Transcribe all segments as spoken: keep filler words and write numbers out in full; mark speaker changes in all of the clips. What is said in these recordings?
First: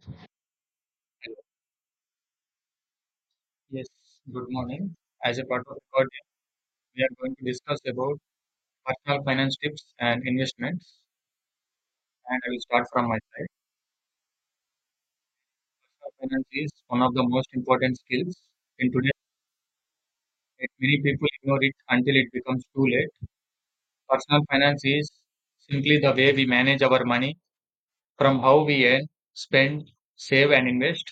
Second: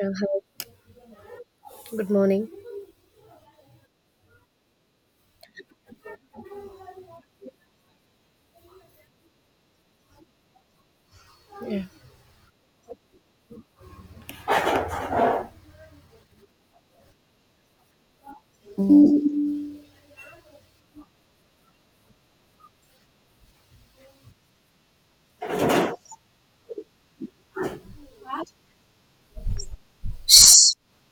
Speaker 1: Yeah, hello.
Speaker 2: Hello.
Speaker 1: Good morning.
Speaker 2: Yes, good morning. As a part of the project, we are going to discuss about personal finance tips and investments.
Speaker 1: Yeah,
Speaker 2: And I will start from my side. Personal finance is one of the most important skills in today's day. Many people ignore it until it becomes too late. Personal finance is simply the way we manage our money from how we earn, spend, save, and invest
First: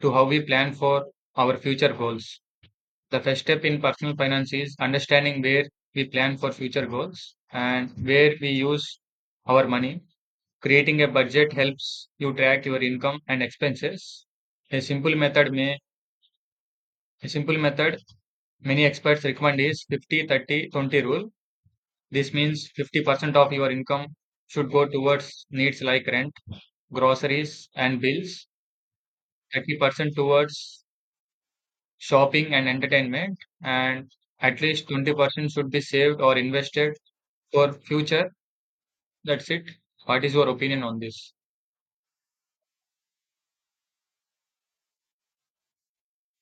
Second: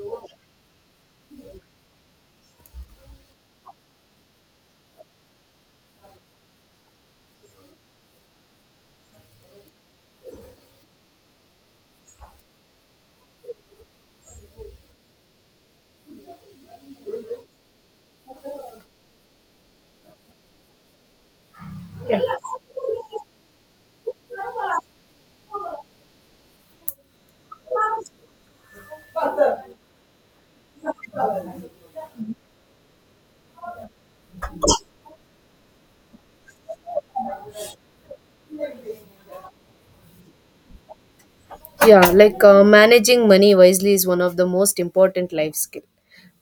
Speaker 2: to how we plan for our future goals. The first step in personal finance is understanding where we plan for future goals and where we use our money. Creating a budget helps you track your income and expenses. A simple method may a simple method many experts recommend is fifty thirty twenty rule. This means fifty percent of your income should go towards needs like rent, groceries and bills, thirty percent towards shopping and entertainment and at least twenty percent should be saved or invested for future. That's it. What is your opinion on this?
Speaker 1: yeah. Like uh, managing money wisely is one of the most important life skill.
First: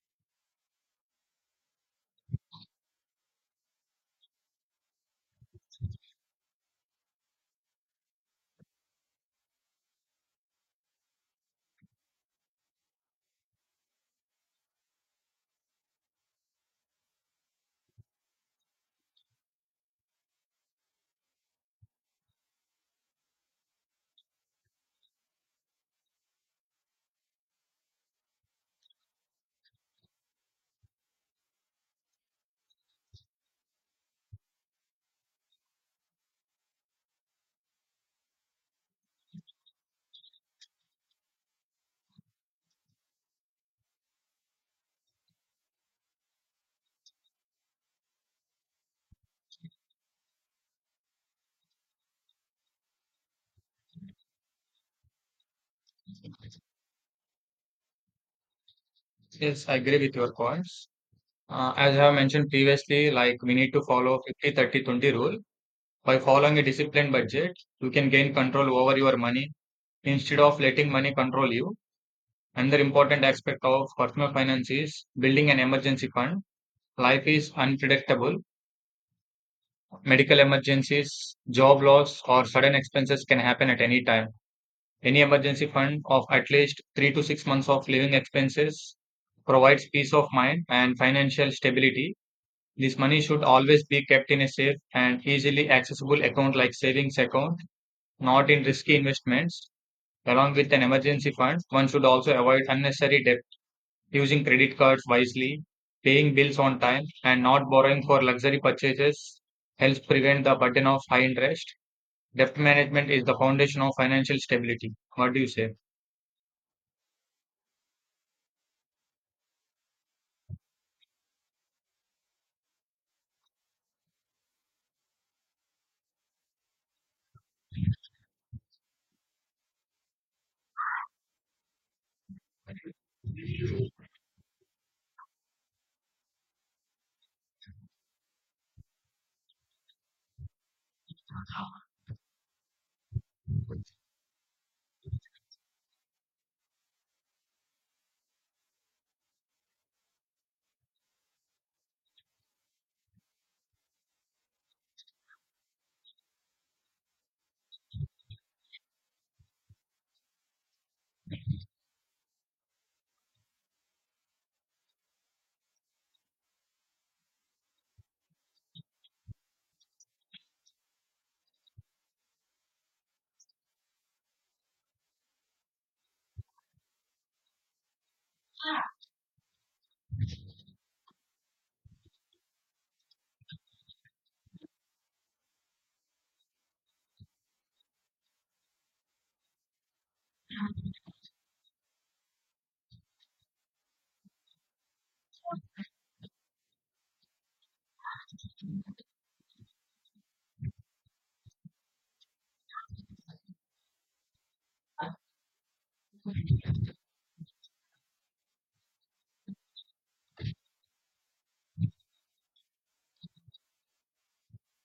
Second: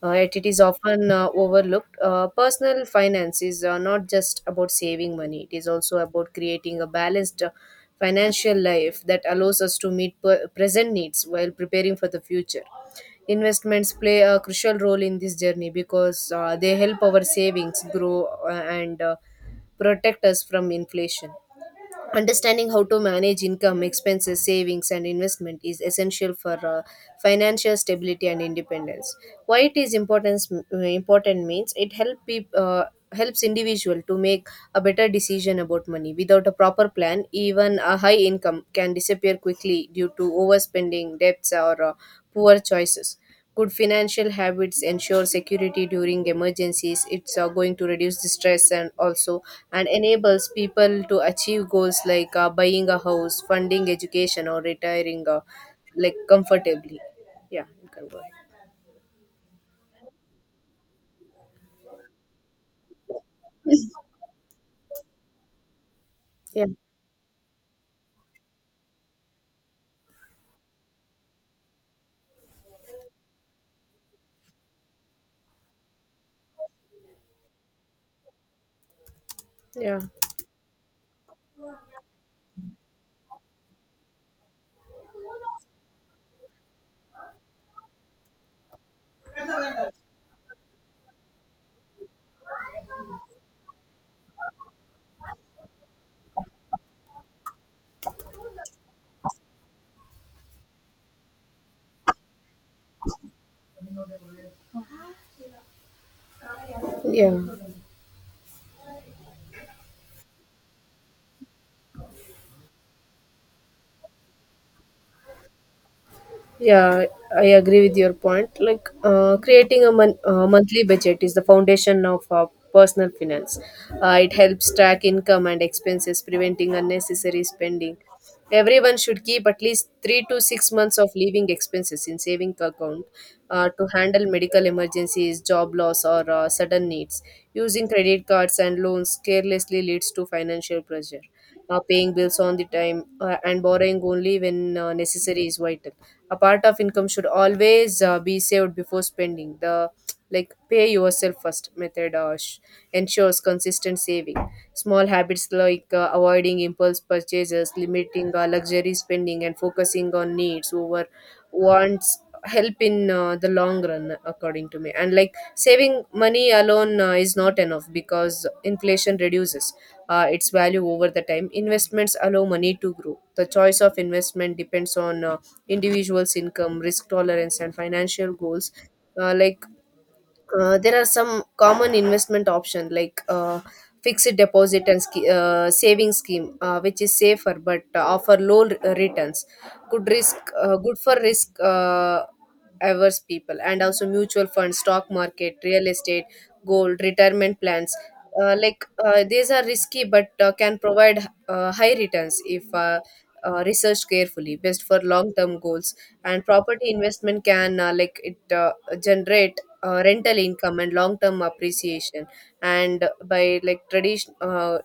Speaker 1: Uh, it, it is often uh, overlooked. Uh, personal finance is uh, not just about saving money. It is also about creating a balanced uh, financial life that allows us to meet per- present needs while preparing for the future. Investments play a crucial role in this journey because uh, they help our savings grow uh, and uh, protect us from inflation. Understanding how to manage income, expenses, savings, and investment is essential for uh, financial stability and independence. Why it is important, important means it help peop, uh, helps individual to make a better decision about money. Without a proper plan, even a high income can disappear quickly due to overspending, debts, or uh, poor choices. Good financial habits ensure security during emergencies. It's uh, going to reduce the stress and also and enables people to achieve goals like uh, buying a house, funding education, or retiring uh, like comfortably. Yeah, you can go
Speaker 2: Yes, I agree with your points. Uh, as I have mentioned previously, like we need to follow 50 30 twenty rule. By following a
Speaker 1: ahead.
Speaker 2: disciplined budget, you can gain control over your money instead of letting money control you. Another important aspect of personal finance is building an emergency fund. Life is unpredictable.
Speaker 1: Yeah, yeah,
Speaker 2: Medical emergencies, job loss, or sudden expenses can happen at any time. Any emergency fund of at least three to six months of living expenses provides peace of mind and financial stability. This money should always be kept in a safe and easily accessible account like savings account, not in risky investments. Along with an emergency fund, one should also avoid unnecessary debt, using credit cards wisely, paying bills on time,
Speaker 1: yeah.
Speaker 2: and not borrowing for luxury purchases helps prevent the burden of high interest. Debt management is the foundation of financial stability. What do you say?
Speaker 1: Yeah, I agree with your point. Like uh, creating a mon- uh, monthly budget is the foundation of uh, personal finance. Uh, it helps track income and expenses, preventing unnecessary spending. Everyone should keep at least three to six months of living expenses in saving account uh, to handle medical emergencies, job loss, or uh, sudden needs. Using credit cards and loans carelessly leads to financial pressure. Uh, paying bills on the time uh, and borrowing only when uh, necessary is vital. A part of income should always uh, be saved before spending, the like pay yourself first method uh, sh- ensures consistent saving. Small habits like uh, avoiding impulse purchases, limiting uh, luxury spending, and focusing on needs over wants help in uh, the long run according to me. And like saving money alone uh, is not enough because inflation reduces uh, its value over the time. Investments allow money to grow. The choice of investment depends on uh, individuals' income, risk tolerance, and financial goals. Uh, like uh, there are some common investment option like uh, fixed deposit and sch- uh, saving scheme uh, which is safer but uh, offer low r- uh, returns, good risk uh, good for risk uh, averse people, and also mutual funds, stock market, real estate, gold, retirement plans. Uh, like uh, these are risky but uh, can provide uh, high returns if uh, uh, researched carefully, best for long term goals. And property investment can uh, like it uh, generate uh, rental income and long term appreciation. And by like tradition uh,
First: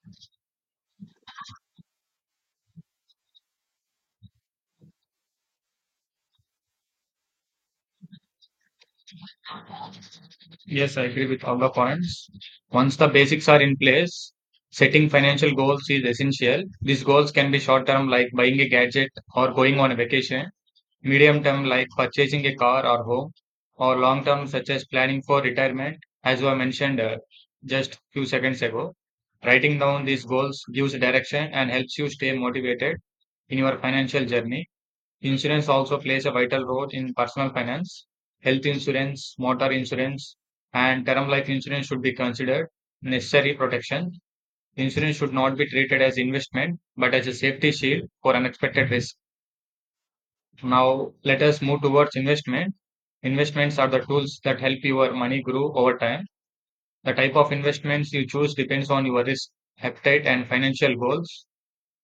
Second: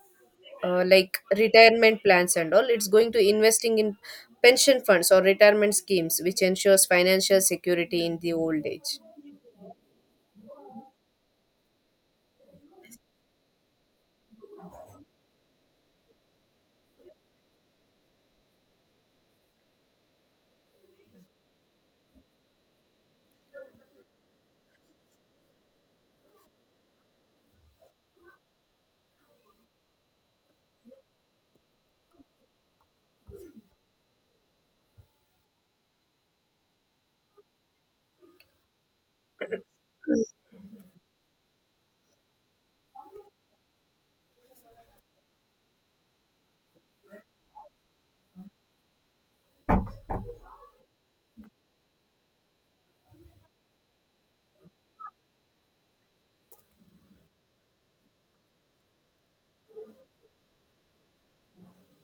Speaker 1: uh, like retirement plans and all, it's going to investing in pension funds or retirement schemes, which ensures financial security in the old age.
Speaker 2: Yes, I agree with all the points. Once the basics are in place, setting financial goals is essential. These goals can be short term, like buying a gadget or going on a vacation, medium term, like purchasing a car or home, or long term, such as planning for retirement, as I mentioned uh, just few seconds ago. Writing down these goals gives direction and helps you stay motivated in your financial journey. Insurance also plays a vital role in personal finance. Health insurance, motor insurance, and term life insurance should be considered necessary protection. Insurance should not be treated as investment, but as a safety shield for unexpected risk. Now, let us move towards investment. Investments are the tools that help your money grow over time. The type of investments you choose depends on your risk appetite and financial goals.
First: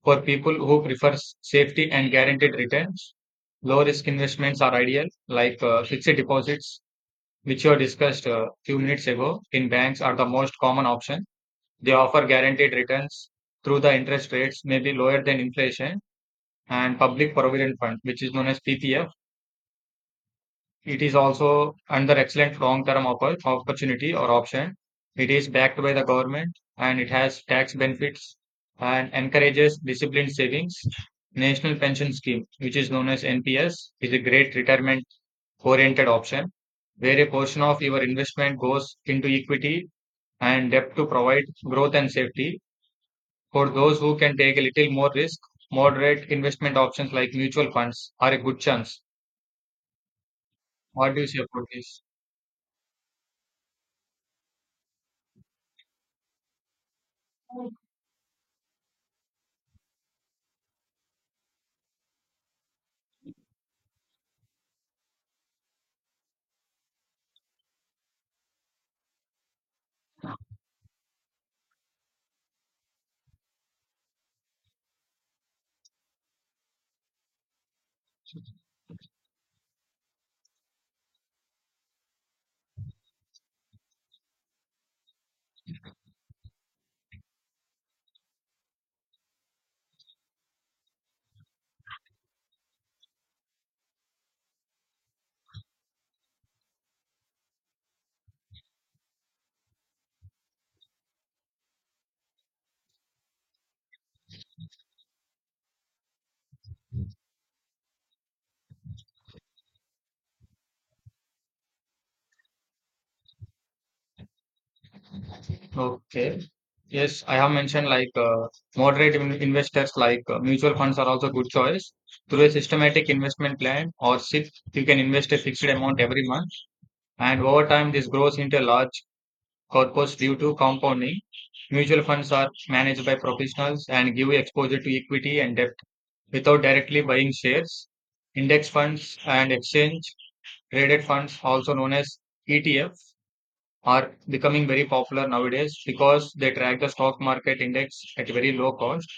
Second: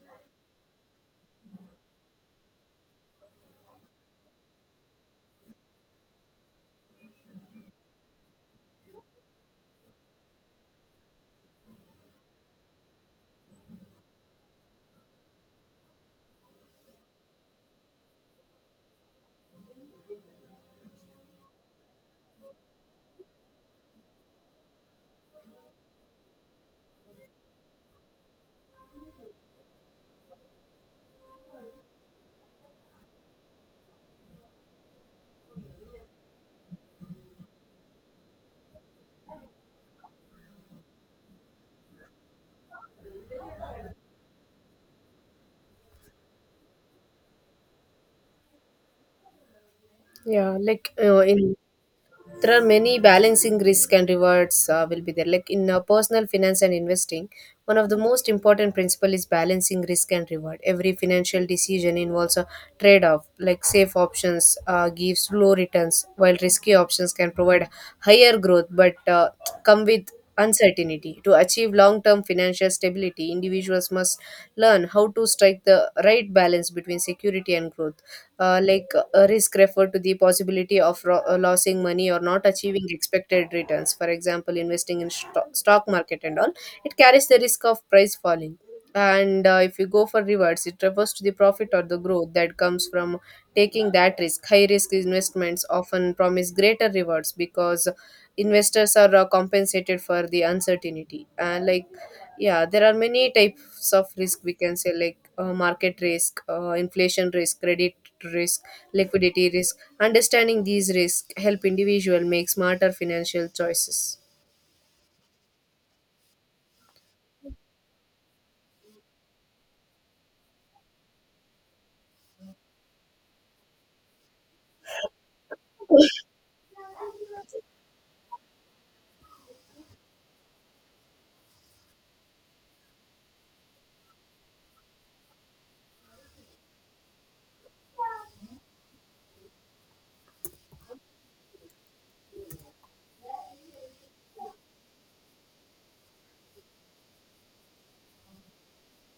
Speaker 2: For people who prefer s- safety and guaranteed returns, low risk investments are ideal, like uh, fixed deposits, which were discussed a few minutes ago in banks, are the most common option. They offer guaranteed returns through the interest rates, maybe lower than inflation, and public provident fund, which is known as P P F. It is also another excellent long-term oppor- opportunity or option. It is backed by the government and it has tax benefits and encourages disciplined savings. National Pension Scheme, which is known as N P S, is a great retirement-oriented option where a portion of your investment goes into equity and debt to provide growth and safety. For those who can take a little more risk, moderate investment options like mutual funds are a good chance.
Speaker 1: Yeah, like
Speaker 2: What do
Speaker 1: uh,
Speaker 2: you say
Speaker 1: in
Speaker 2: about this?
Speaker 1: There are many balancing risk and rewards uh, will be there. Like in uh, personal finance and investing, one of the most important principle is balancing risk and reward. Every financial decision involves a trade-off. Like safe options uh, gives low returns, while risky options can provide higher growth but uh, come with uncertainty. To achieve long term financial stability, individuals must learn how to strike the right balance between security and growth. Uh, like uh, risk refer to the possibility of ro- uh, losing money or not achieving expected returns. For example, investing in sto- stock market and all, it carries the risk of price falling. And uh, if you go for rewards, it refers to the profit or the growth that comes from taking that risk. High risk investments often promise greater rewards because investors are uh, compensated for the uncertainty. And like yeah, there are many types of risk we can say, like uh, market risk, uh, inflation risk, credit risk, liquidity risk. Understanding these risks help individual make smarter financial choices.
Speaker 2: Okay. Yes, I have mentioned like uh, moderate in- investors like uh, mutual funds are also good choice. Through a systematic investment plan or S I P, you can invest a fixed amount every month, and over time this grows into a large corpus due to compounding. Mutual funds are managed by professionals and give you exposure to equity and debt without directly buying shares. Index funds and exchange traded funds, also known as E T F, are becoming very popular nowadays because they track the stock market index at very low cost.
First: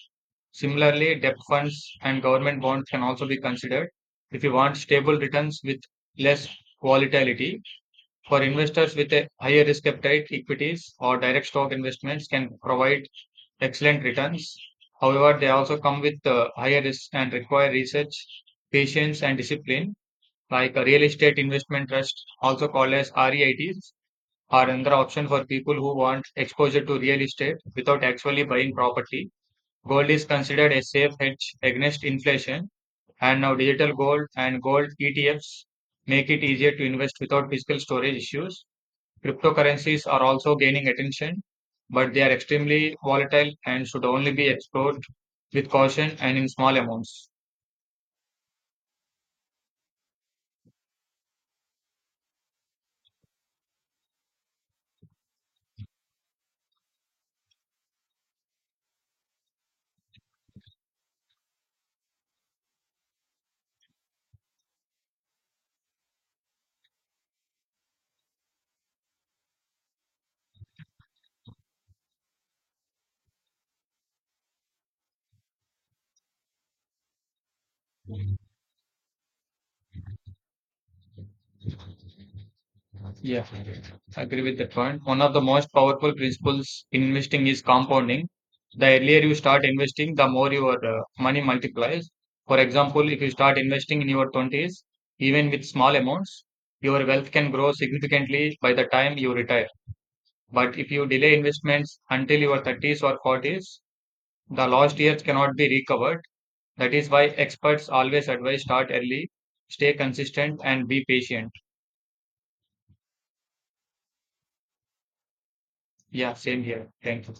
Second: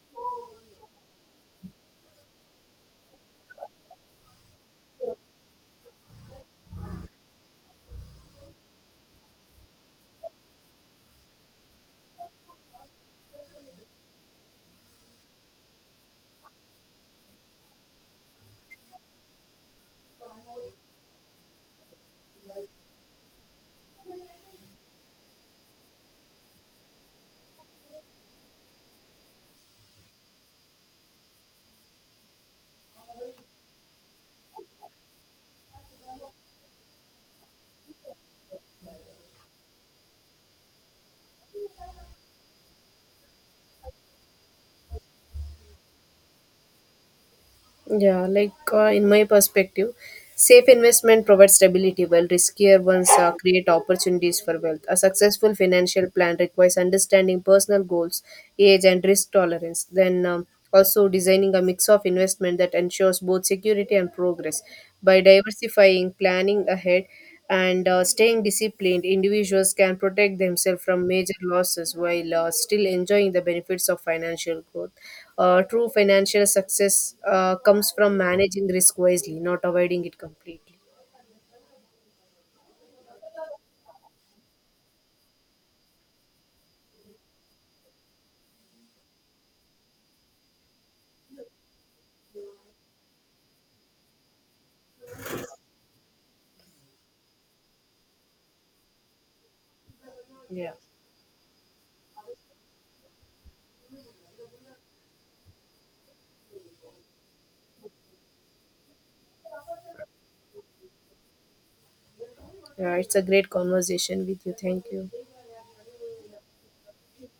Speaker 2: Similarly, debt funds and government bonds can also be considered if you want stable returns with less volatility. For investors with a higher risk appetite, equities or direct stock investments can provide excellent returns. However, they also come with uh, higher risk and require research, patience, and discipline. Like a real estate investment trust, also called as REITs, are another option for people who want exposure to real estate without actually buying property. Gold is considered a safe hedge against inflation, and now digital gold and gold E T Fs make it easier to invest without physical storage issues. Cryptocurrencies are also gaining attention, but they are extremely volatile and should only be explored with caution and in small amounts.
Speaker 1: Yeah, like uh, in my perspective, safe investment provides stability while riskier ones uh, create opportunities for wealth. A successful financial plan requires understanding personal goals, age, and risk tolerance. Then um, also designing a mix of investment that ensures both security and progress. By diversifying, planning ahead, and uh, staying disciplined, individuals can protect themselves from major losses while uh, still enjoying the benefits of financial growth. Uh, true financial success uh, comes from managing risk wisely, not avoiding it completely.
Speaker 2: Yeah, I agree with that point. One of the most powerful principles in investing is compounding. The earlier you start investing, the more your uh, money multiplies. For example, if you start investing in your twenties, even with small amounts, your wealth can grow significantly by the time you retire.
Speaker 1: Yeah.
Speaker 2: But if you delay investments until your thirties or forties, the lost years cannot be recovered. That is why experts always advise start early, stay consistent, and be patient.
Speaker 1: Yeah, it's a great conversation with you. Thank you.
Speaker 2: Yeah, same here. Thank you.